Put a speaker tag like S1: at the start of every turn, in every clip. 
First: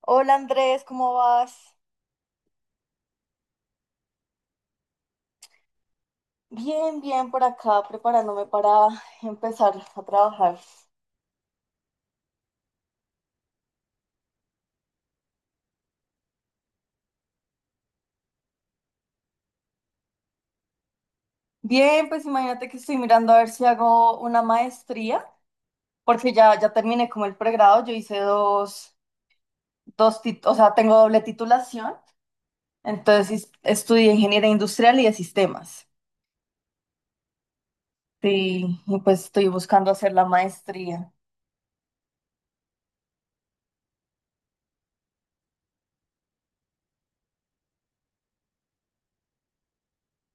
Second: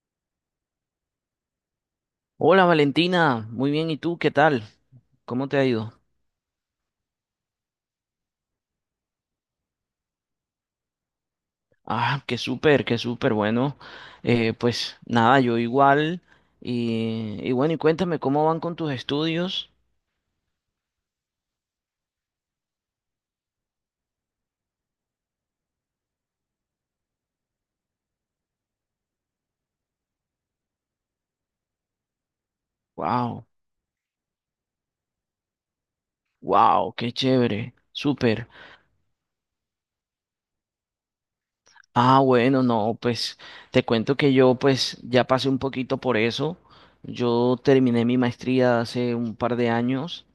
S1: Hola Andrés, ¿cómo vas?
S2: Hola Valentina, muy bien, ¿y tú qué tal? ¿Cómo te ha ido?
S1: Bien, bien por acá, preparándome para empezar a trabajar.
S2: Ah, qué súper, bueno, pues nada, yo igual, y bueno, y cuéntame, ¿cómo van con tus estudios?
S1: Bien, pues imagínate que estoy mirando a ver si hago una maestría, porque ya terminé como el pregrado, yo hice o sea, tengo doble titulación, entonces
S2: Wow,
S1: estudié ingeniería industrial y de sistemas.
S2: wow, qué chévere, súper.
S1: Sí, y pues estoy buscando hacer la maestría.
S2: Ah, bueno, no, pues te cuento que yo pues ya pasé un poquito por eso, yo terminé mi maestría hace un par de años,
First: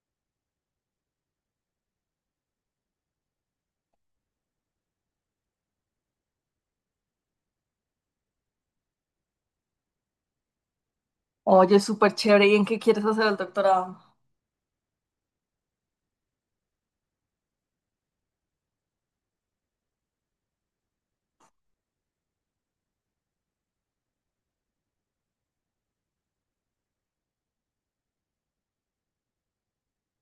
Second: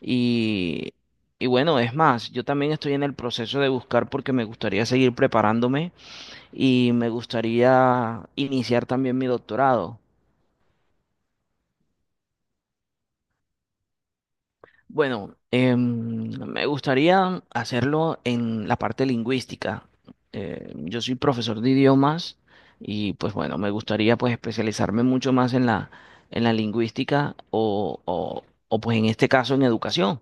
S2: y, y bueno, es más, yo también estoy en el proceso de buscar porque me gustaría seguir preparándome. Y me gustaría iniciar también mi doctorado.
S1: Oye, súper chévere, ¿y en qué quieres hacer el doctorado?
S2: Bueno, me gustaría hacerlo en la parte lingüística. Yo soy profesor de idiomas y pues bueno, me gustaría pues especializarme mucho más en la lingüística o pues en este caso en educación.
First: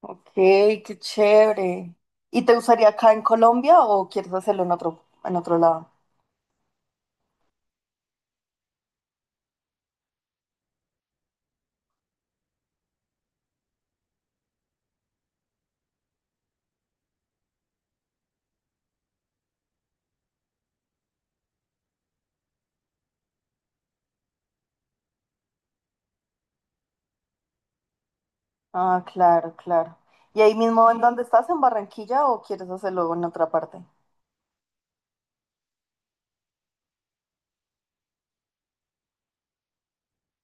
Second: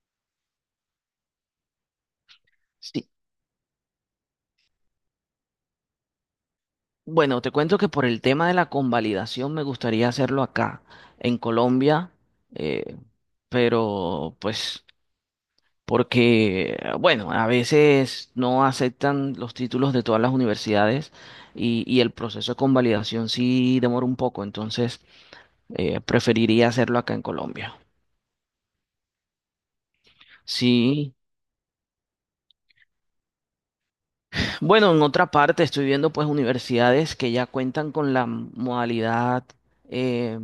S1: Ok, qué chévere. ¿Y te gustaría
S2: Sí.
S1: acá en Colombia o quieres hacerlo en otro lado?
S2: Bueno, te cuento que por el tema de la convalidación me gustaría hacerlo acá, en Colombia, eh, pero pues... porque, bueno, a veces no aceptan los títulos de todas las universidades y el proceso de convalidación sí demora un poco, entonces preferiría hacerlo acá en Colombia.
S1: Ah, claro, claro. ¿Y ahí mismo en
S2: Sí,
S1: dónde estás, en Barranquilla, o quieres hacerlo en otra parte?
S2: bueno, en otra parte estoy viendo pues universidades que ya cuentan con la modalidad eh,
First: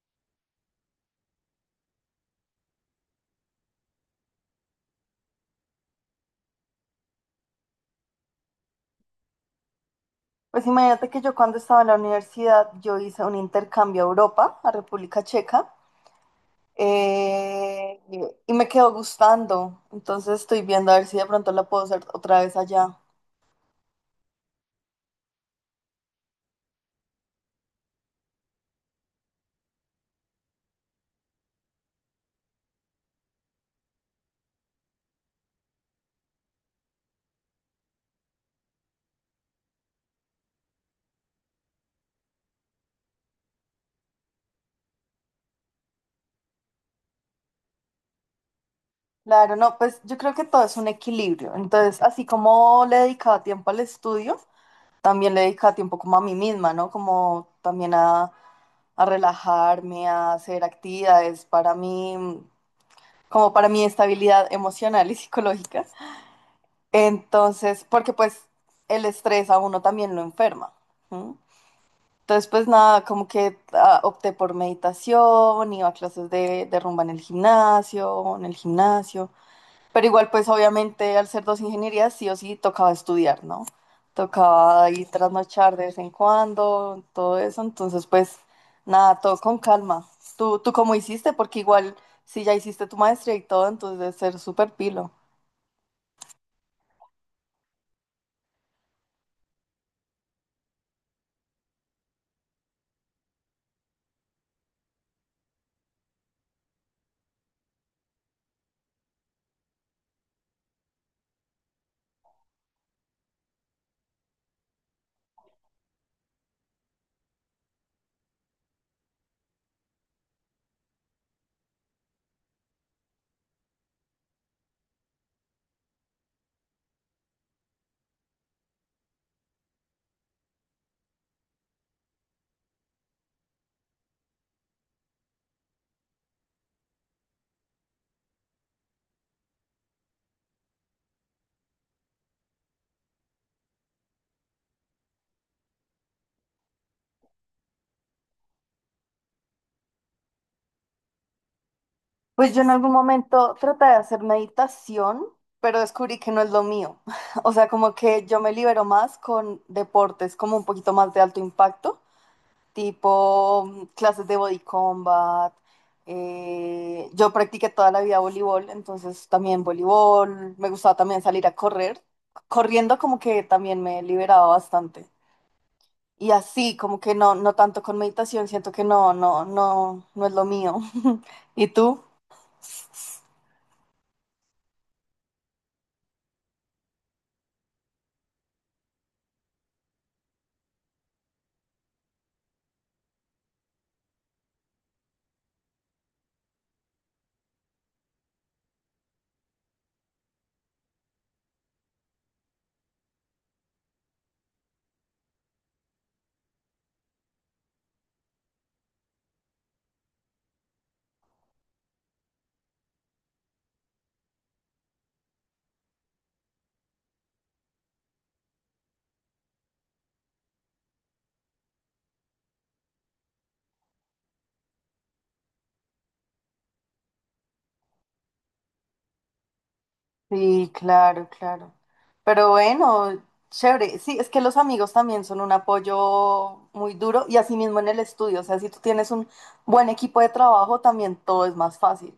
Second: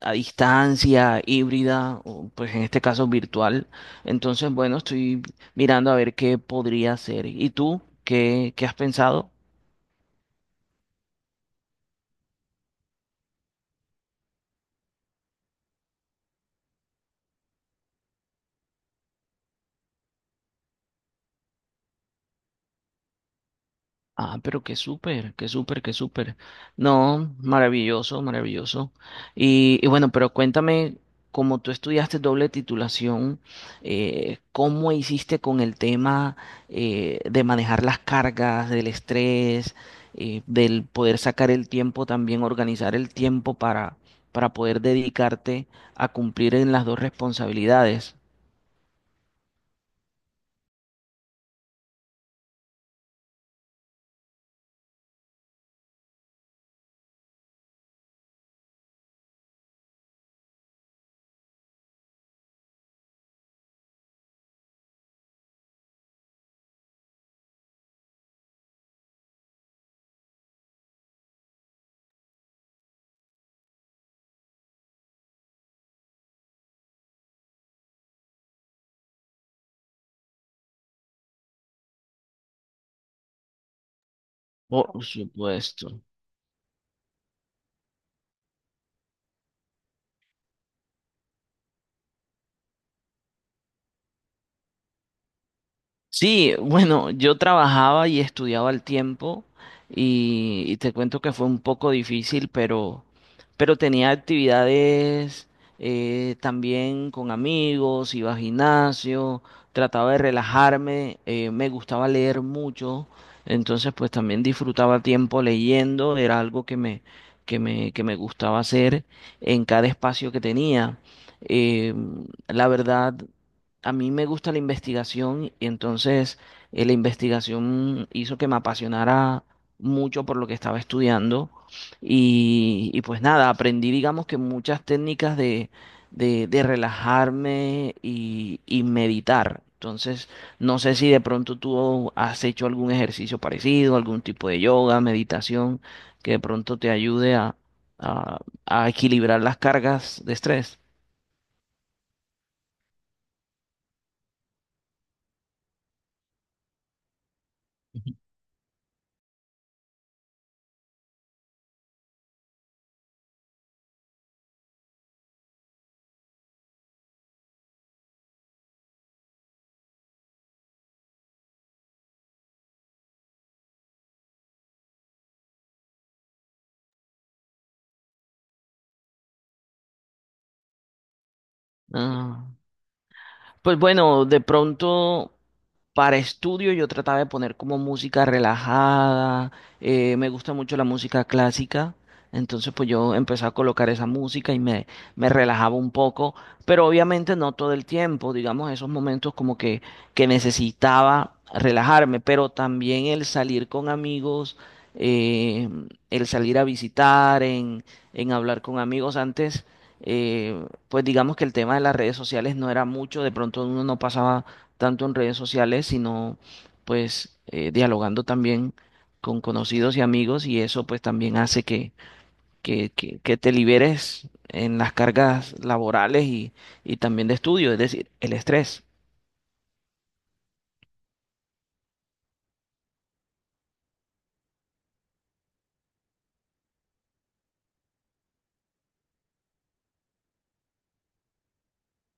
S2: a distancia, híbrida, o pues en este caso virtual. Entonces, bueno, estoy mirando a ver qué podría hacer. ¿Y tú qué has pensado?
S1: Pues imagínate que yo cuando estaba en la universidad, yo hice un intercambio a Europa, a República Checa, eh, y me quedó gustando. Entonces estoy viendo a ver si de pronto la puedo hacer otra vez allá.
S2: Ah, pero qué súper, qué súper, qué súper. No, maravilloso, maravilloso. Y bueno, pero cuéntame, como tú estudiaste doble titulación, ¿cómo hiciste con el tema de manejar las cargas, del estrés, del poder sacar el tiempo también, organizar el tiempo para poder dedicarte a cumplir en las dos responsabilidades?
S1: Claro, no, pues yo creo que todo es un equilibrio. Entonces, así como le dedicaba tiempo al estudio, también le dedicaba tiempo como a mí misma, ¿no? Como también a relajarme, a hacer actividades para mí, como para mi estabilidad emocional y psicológica. Entonces, porque pues el estrés a uno también lo enferma. ¿Sí? Entonces, pues nada, como que ah, opté por meditación, iba a clases de rumba en el gimnasio. Pero igual, pues obviamente al ser dos ingenierías, sí o sí tocaba estudiar, ¿no? Tocaba
S2: Por
S1: ir trasnochar de vez
S2: supuesto.
S1: en cuando, todo eso. Entonces, pues nada, todo con calma. ¿Tú cómo hiciste? Porque igual, si ya hiciste tu maestría y todo, entonces debe ser súper pilo.
S2: Sí, bueno, yo trabajaba y estudiaba al tiempo y te cuento que fue un poco difícil, pero tenía actividades también con amigos, iba al gimnasio, trataba de relajarme, me gustaba leer mucho, entonces pues también disfrutaba tiempo leyendo, era algo que me gustaba hacer en cada espacio que tenía. Eh, la verdad. A mí me gusta la investigación y entonces la investigación hizo que me apasionara mucho por lo que estaba estudiando y pues nada, aprendí digamos que muchas técnicas de relajarme y meditar. Entonces, no sé si de pronto tú has hecho algún ejercicio parecido, algún tipo de yoga, meditación, que de pronto te ayude a, a equilibrar las cargas de estrés.
S1: Pues yo en algún momento traté de hacer meditación, pero descubrí que no es lo mío. O sea, como que yo me libero más con deportes como un poquito más de alto impacto tipo clases de body combat. Yo practiqué toda la vida voleibol, entonces también voleibol. Me gustaba también salir a correr. Corriendo como que también me liberaba bastante. Y así, como que no, no tanto con meditación, siento que no, no, no, no es lo mío. ¿Y tú?
S2: Ah, pues bueno, de pronto. Para estudio yo trataba de poner como música relajada, me gusta mucho la música clásica, entonces pues yo empecé a colocar esa música me relajaba un poco, pero obviamente no todo el tiempo, digamos esos momentos que necesitaba relajarme, pero también el salir con amigos, eh, el salir a visitar, en hablar con amigos antes. eh, pues digamos que el tema de las redes sociales no era mucho, de pronto uno no pasaba tanto en redes sociales, sino pues dialogando también con conocidos y amigos y eso pues también hace que te liberes en las cargas laborales y también de estudio, es decir, el estrés.
S1: Sí, claro, claro. Pero bueno, chévere. Sí, es que los amigos también son un apoyo muy duro y así mismo en el estudio. O sea, si tú tienes un buen equipo de trabajo, también todo es más fácil.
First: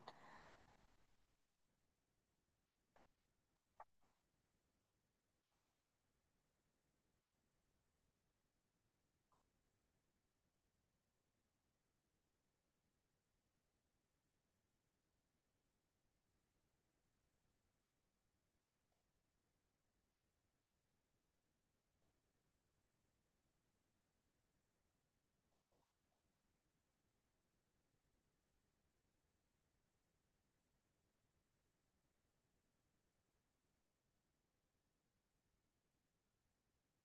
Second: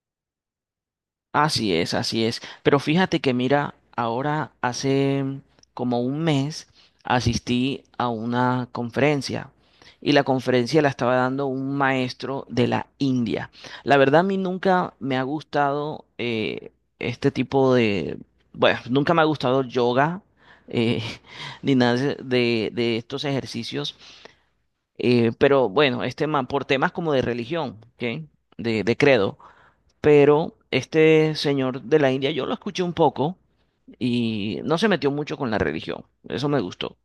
S2: Así es, así es. Pero fíjate que mira, ahora hace como un mes asistí a una conferencia y la conferencia la estaba dando un maestro de la India. La verdad a mí nunca me ha gustado este tipo de, bueno, nunca me ha gustado yoga, eh, ni nada de estos ejercicios. Pero bueno, este man, por temas como de religión, ¿ok? De credo, pero este señor de la India, yo lo escuché un poco y no se metió mucho con la religión, eso me gustó,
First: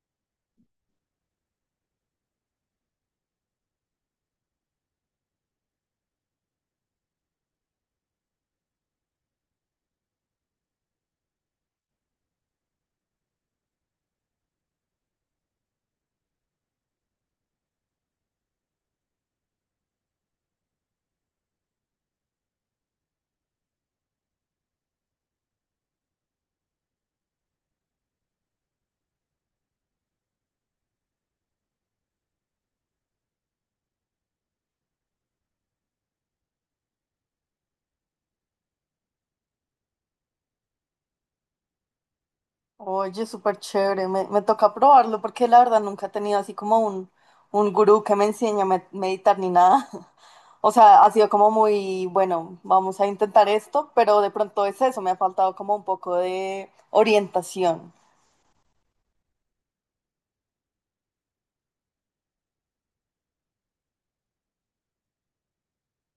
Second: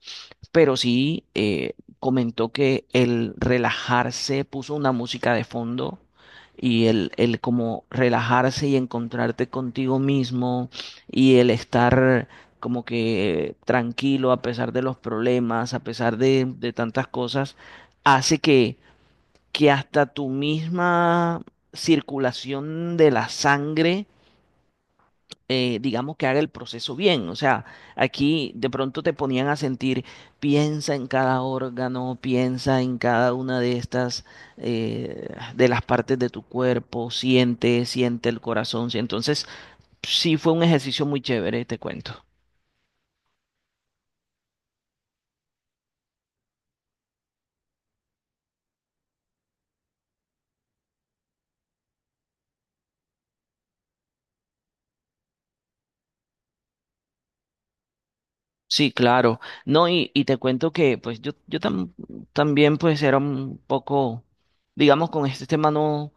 S2: pero sí comentó que el relajarse, puso una música de fondo el como relajarse y encontrarte contigo mismo y el estar como que tranquilo a pesar de los problemas, a pesar de tantas cosas, hace que hasta tu misma circulación de la sangre, digamos que haga el proceso bien. O sea, aquí de pronto te ponían a sentir, piensa en cada órgano, piensa en cada una de estas, eh, de las partes de tu cuerpo, siente, siente el corazón. Sí. Entonces, sí fue un ejercicio muy chévere, te cuento.
S1: Oye, súper chévere. Me toca probarlo porque la verdad nunca he tenido así como un gurú que me enseñe a meditar ni nada. O sea, ha sido como muy, bueno, vamos a intentar esto, pero de pronto es eso, me ha faltado como un poco de orientación.
S2: Sí, claro. No, y te cuento que pues yo tam- también pues era un poco, digamos, con este tema no,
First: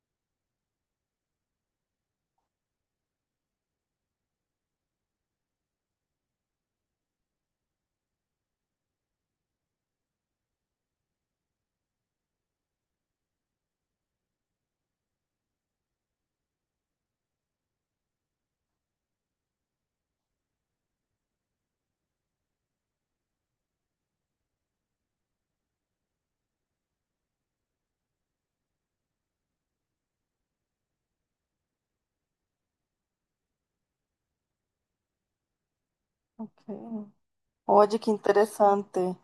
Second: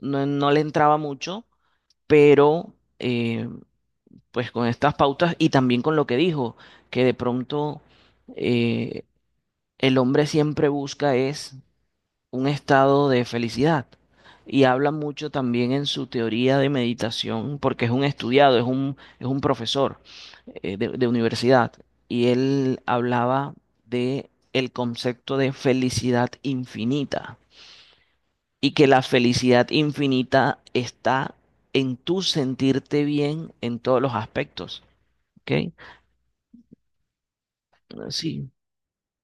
S2: no le entraba mucho, pero eh, pues con estas pautas y también con lo que dijo, que de pronto eh, el hombre siempre busca es un estado de felicidad. Y habla mucho también en su teoría de meditación, porque es un estudiado, es un profesor de universidad. Y él hablaba de el concepto de felicidad infinita y que la felicidad infinita está en tu sentirte bien en todos los aspectos. ¿Ok?
S1: Ok. Oye, qué
S2: Sí.
S1: interesante.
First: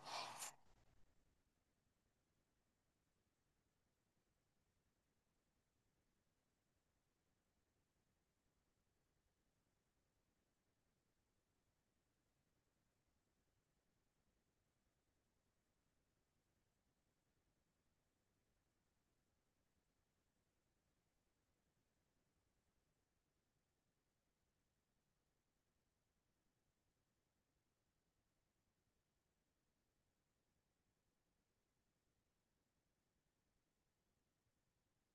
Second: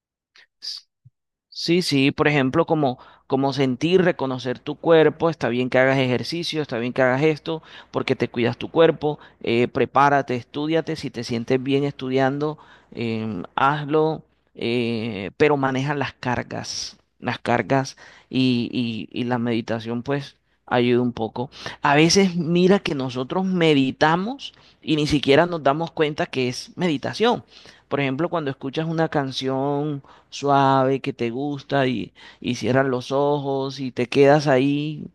S2: Sí, sí, por ejemplo, como sentir, reconocer tu cuerpo, está bien que hagas ejercicio, está bien que hagas esto, porque te cuidas tu cuerpo, prepárate, estúdiate, si te sientes bien estudiando, hazlo, pero maneja las cargas y la meditación pues ayuda un poco. A veces mira que nosotros meditamos y ni siquiera nos damos cuenta que es meditación. Por ejemplo, cuando escuchas una canción suave que te gusta y cierras los ojos y te quedas ahí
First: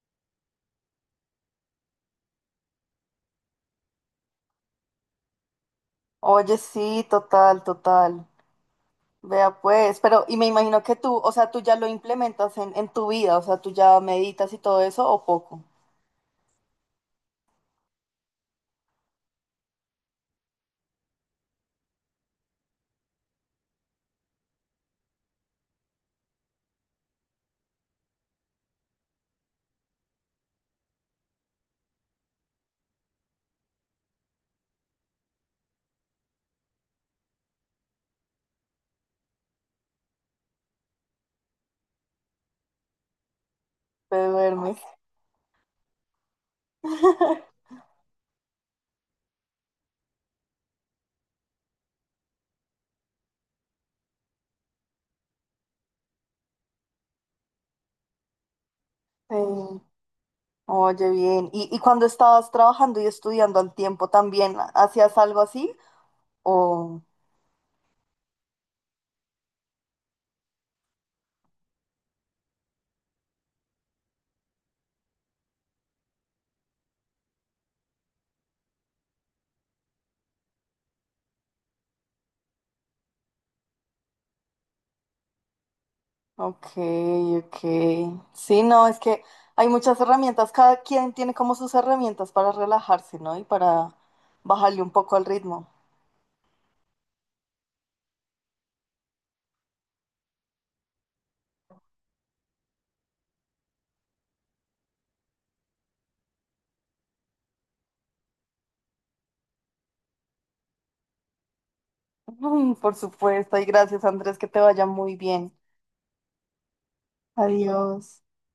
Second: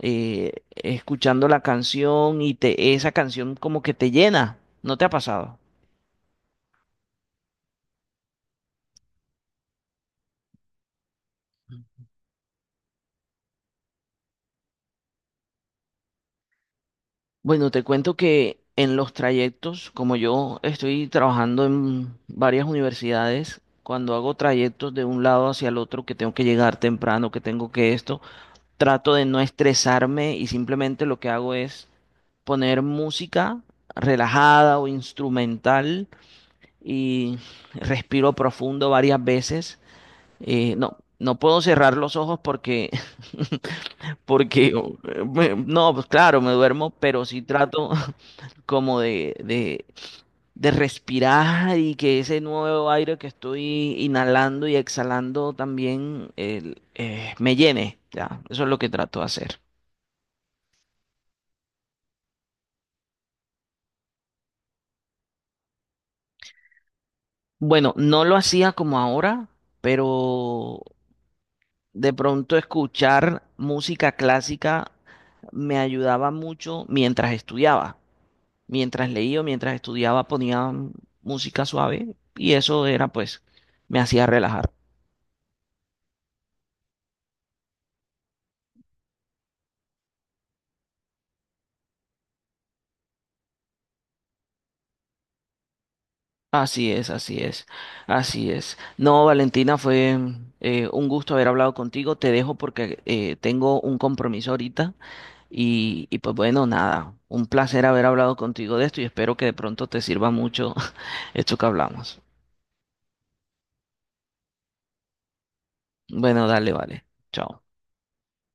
S2: escuchando la canción esa canción como que te llena. ¿No te ha pasado?
S1: Oye, sí, total, total. Vea pues, pero y me imagino que tú, o sea, tú ya lo implementas en tu vida, o sea, tú ya meditas y todo eso o poco.
S2: Bueno, te cuento que en los trayectos, como yo estoy trabajando en varias universidades, cuando hago trayectos de un lado hacia el otro, que tengo que llegar temprano, que tengo que esto, trato de no estresarme y simplemente lo que hago es poner música relajada o instrumental y respiro profundo varias veces. No puedo cerrar los ojos porque,
S1: Te
S2: porque
S1: duermes.
S2: no, pues claro, me duermo, pero sí trato como de respirar y que ese nuevo aire que estoy inhalando y exhalando también me llene. Ya, eso es lo que trato de
S1: Sí.
S2: hacer.
S1: Oye, bien. ¿Y cuando estabas trabajando y estudiando al tiempo también, hacías algo así? O,
S2: Bueno, no lo hacía como ahora, pero de pronto escuchar música clásica me ayudaba mucho mientras estudiaba. Mientras leía o mientras estudiaba ponía música suave y eso era pues, me hacía relajar.
S1: ok, ok. Sí, no, es que hay muchas herramientas, cada quien tiene como sus herramientas para relajarse, ¿no? Y para bajarle un poco al ritmo.
S2: Así es, así es, así es. No, Valentina, fue un gusto haber hablado contigo. Te dejo porque tengo un compromiso ahorita y pues bueno, nada, un placer haber hablado contigo de esto y espero que de pronto te sirva mucho esto que hablamos.
S1: Mm, por supuesto, y gracias Andrés, que te vaya muy bien.
S2: Bueno, dale, vale. Chao.
S1: Adiós.